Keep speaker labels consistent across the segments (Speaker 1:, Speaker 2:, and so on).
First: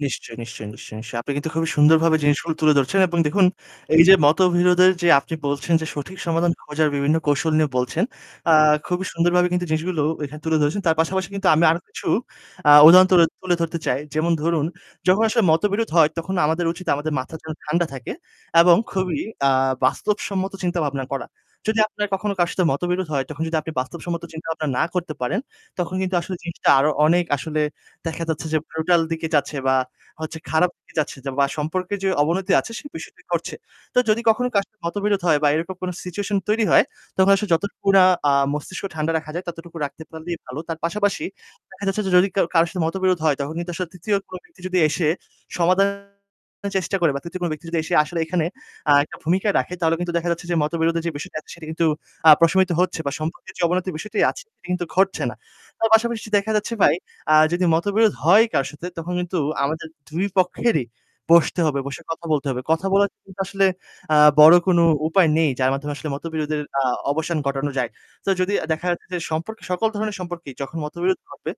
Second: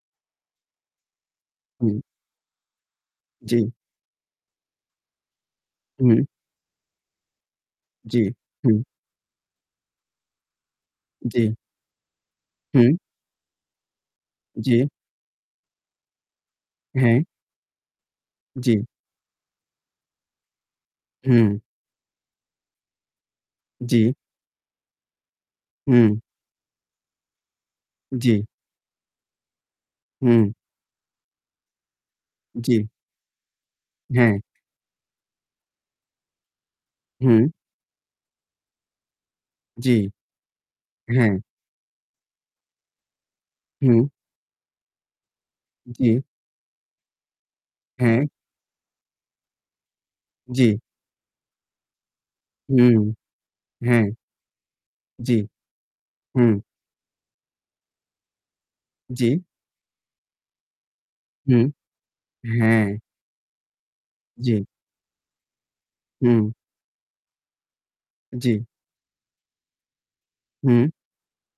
Speaker 1: নিশ্চয়ই, নিশ্চয়ই, নিশ্চয়ই, নিশ্চয়ই। আপনি কিন্তু খুবই
Speaker 2: হুম।
Speaker 1: সুন্দরভাবে জিনিসগুলো তুলে ধরছেন এবং দেখুন
Speaker 2: জি।
Speaker 1: এই যে মতবিরোধের যে আপনি বলছেন যে, সঠিক
Speaker 2: হুম।
Speaker 1: সমাধান খোঁজার বিভিন্ন কৌশল নিয়ে বলছেন।
Speaker 2: জি,
Speaker 1: আ
Speaker 2: হুম।
Speaker 1: খুবই সুন্দরভাবে কিন্তু জিনিসগুলো এখানে তুলে ধরেছেন। তার পাশাপাশি কিন্তু
Speaker 2: জি।
Speaker 1: আমি আরও কিছু আ
Speaker 2: হুম।
Speaker 1: উদাহরণ তুল তুলে ধরতে চাই। যেমন ধরুন,
Speaker 2: জি।
Speaker 1: যখন আসলে মতবিরোধ হয় তখন আমাদের উচিত আমাদের
Speaker 2: হ্যাঁ।
Speaker 1: মাথা যেন ঠান্ডা থাকে এবং
Speaker 2: জি।
Speaker 1: খুবই আ বাস্তবসম্মত চিন্তাভাবনা করা।
Speaker 2: হু।
Speaker 1: যদি আপনার কখনো কারো সাথে মতবিরোধ হয় তখন যদি আপনি
Speaker 2: জি।
Speaker 1: বাস্তবসম্মত চিন্তাভাবনা না করতে পারেন। তখন কিন্তু
Speaker 2: হু।
Speaker 1: আসলে জিনিসটা আরও অনেক আসলে দেখা
Speaker 2: জি।
Speaker 1: যাচ্ছে যে ব্রুটাল দিকে যাচ্ছে বা হচ্ছে
Speaker 2: হু।
Speaker 1: খারাপ দিকে যাচ্ছে বা সম্পর্কের যে অবনতি আছে
Speaker 2: জি।
Speaker 1: সে বিষয়টি ঘটছে। তো যদি
Speaker 2: হ্যাঁ।
Speaker 1: কখনো কারো মতবিরোধ হয় বা এরকম কোন সিচুয়েশন তৈরি হয়। তখন আসলে
Speaker 2: হু।
Speaker 1: যতটুকু না আ মস্তিষ্ক ঠান্ডা রাখা যায় ততটুকু
Speaker 2: জি,
Speaker 1: রাখতে পারলে ভালো। তার পাশাপাশি
Speaker 2: হ্যাঁ।
Speaker 1: দেখা যাচ্ছে যে, যদি কা কারো সাথে মতবিরোধ হয় তখন কিন্তু আসলে
Speaker 2: হু।
Speaker 1: ৩য় কোন ব্যক্তি যদি এসে সমাধানের
Speaker 2: জি।
Speaker 1: চেষ্টা করে বা ৩য় কোন ব্যক্তি যদি এসে আসলে
Speaker 2: হ্যাঁ।
Speaker 1: এখানে আ একটা ভূমিকা রাখে তাহলে কিন্তু দেখা যাচ্ছে যে
Speaker 2: জি।
Speaker 1: মতবিরোধের যে বিষয়টা আছে সেটি কিন্তু আ প্রশমিত
Speaker 2: হুম।
Speaker 1: হচ্ছে বা সম্পর্কের যে অবনতি
Speaker 2: হ্যাঁ।
Speaker 1: বিষয়টি আছে সেটি কিন্তু ঘটছে না।
Speaker 2: জি।
Speaker 1: তার পাশাপাশি
Speaker 2: হু।
Speaker 1: দেখা যাচ্ছে ভাই, আ যদি মতবিরোধ হয় কারো সাথে তখন কিন্তু
Speaker 2: জি।
Speaker 1: আমাদের ২ পক্ষেরই
Speaker 2: হু।
Speaker 1: বসতে হবে, বসে কথা বলতে হবে। কথা
Speaker 2: হ্যাঁ।
Speaker 1: বলা [unintelligible] আসলে আ বড়
Speaker 2: জি।
Speaker 1: কোন উপায় নেই। যার মাধ্যমে আসলে
Speaker 2: হু।
Speaker 1: মতবিরোধের আ অবসান ঘটানো যায়। তো যদি
Speaker 2: জি।
Speaker 1: আ দেখা যাচ্ছে যে সম্পর্ক সকল ধরনের সম্পর্কই যখন
Speaker 2: হু।
Speaker 1: মতবিরোধ হবে।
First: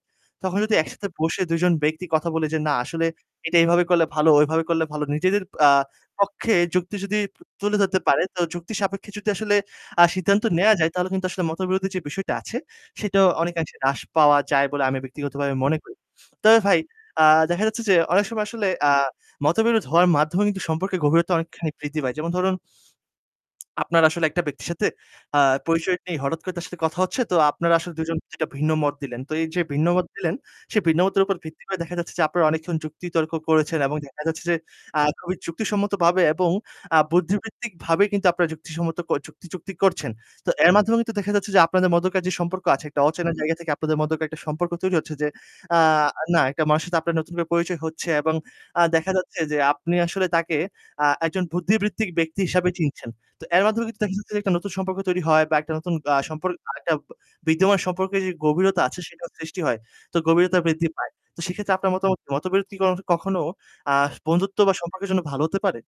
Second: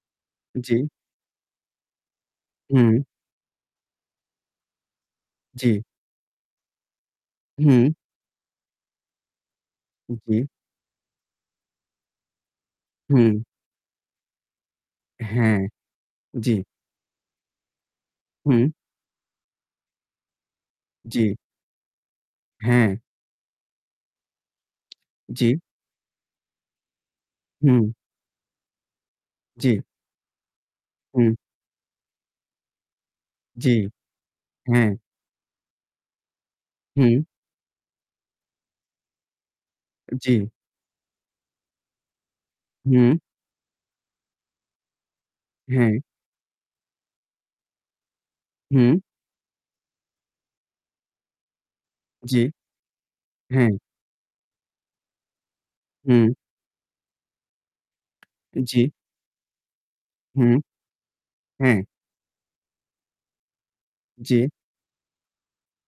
Speaker 1: তখন যদি
Speaker 2: জি।
Speaker 1: একসাথে বসে ২ জন ব্যক্তি কথা বলে যে না
Speaker 2: হু।
Speaker 1: আসলে এটা এভাবে করলে ভালো, ওইভাবে করলে ভালো। নিজেদের আ
Speaker 2: জি।
Speaker 1: পক্ষে যুক্তি যদি তুলে
Speaker 2: হু।
Speaker 1: ধরতে পারে, তো যুক্তিসাপেক্ষে যদি আসলে আ
Speaker 2: জি।
Speaker 1: সিদ্ধান্ত নেয়া যায় তাহলে কিন্তু আসলে মতবিরোধের যে বিষয়টা আছে, সেটাও
Speaker 2: হু।
Speaker 1: অনেকআংশে হ্রাস পাওয়া যায় বলে আমি ব্যক্তিগতভাবে
Speaker 2: হ্যাঁ,
Speaker 1: মনে করি। তবে
Speaker 2: জি।
Speaker 1: ভাই, আ দেখা যাচ্ছে যে অনেক সময় আসলে
Speaker 2: হু।
Speaker 1: আ মতবিরোধ হওয়ার মাধ্যমে কিন্তু সম্পর্কের গভীরতা
Speaker 2: জি।
Speaker 1: অনেকখানি বৃদ্ধি পায়। যেমন ধরুন
Speaker 2: হ্যাঁ।
Speaker 1: আপনার আসলে একটা ব্যক্তির সাথে আ
Speaker 2: জি,
Speaker 1: পরিচয় নেই। হঠাৎ করে তার সাথে কথা হচ্ছে। তো আপনারা আসলে
Speaker 2: হু।
Speaker 1: ২ জন ২ টা ভিন্ন মত দিলেন। তো এই যে
Speaker 2: জি।
Speaker 1: ভিন্ন মত দিলেন, সে ভিন্ন মতের
Speaker 2: হু।
Speaker 1: উপর ভিত্তি করে দেখা যাচ্ছে যে, আপনারা অনেকক্ষণ যুক্তিতর্ক
Speaker 2: জি,
Speaker 1: করেছেন এবং দেখা যাচ্ছে যে
Speaker 2: হ্যাঁ।
Speaker 1: আ খুবই যুক্তিসম্মতভাবে এবং আ
Speaker 2: হু।
Speaker 1: বুদ্ধিবৃত্তিকভাবে কিন্তু আপনারা যুক্তিসম্মত ক যুক্তি যুক্তিক করছেন।
Speaker 2: জি।
Speaker 1: তো এর মাধ্যমে কিন্তু দেখা যাচ্ছে যে আপনাদের মধ্যকার যে সম্পর্ক আছে একটা
Speaker 2: হুম।
Speaker 1: অচেনা জায়গা থেকে আপনাদের মধ্যকার একটা সম্পর্ক তৈরি হচ্ছে যে, আ
Speaker 2: হ্যাঁ।
Speaker 1: না একটা মানুষের সাথে আপনার নতুন করে পরিচয় হচ্ছে। এবং আ
Speaker 2: হুম।
Speaker 1: দেখা যাচ্ছে যে আপনি আসলে তাকে আ একজন বুদ্ধিবৃত্তিক
Speaker 2: জি,
Speaker 1: ব্যক্তি হিসেবে চিনছেন। তো এর
Speaker 2: হ্যাঁ।
Speaker 1: মাধ্যমে কিন্তু দেখা যাচ্ছে যে, একটা নতুন সম্পর্ক তৈরি হয় বা একটা নতুন আ
Speaker 2: হু।
Speaker 1: সম্পর্ক আ [unintelligible] বিদ্যমান সম্পর্কের যে
Speaker 2: জি।
Speaker 1: গভীরতা আছে সেটাও সৃষ্টি হয়। তো
Speaker 2: হু, হু।
Speaker 1: গভীরতা বৃদ্ধি পায়। তো সেক্ষেত্রে
Speaker 2: হ্যাঁ।
Speaker 1: আপনার মতামত কি? মতবিরোধ কি ক কখনো আ
Speaker 2: জি।
Speaker 1: বন্ধুত্ব বা সম্পর্কের জন্য ভালো হতে পারে?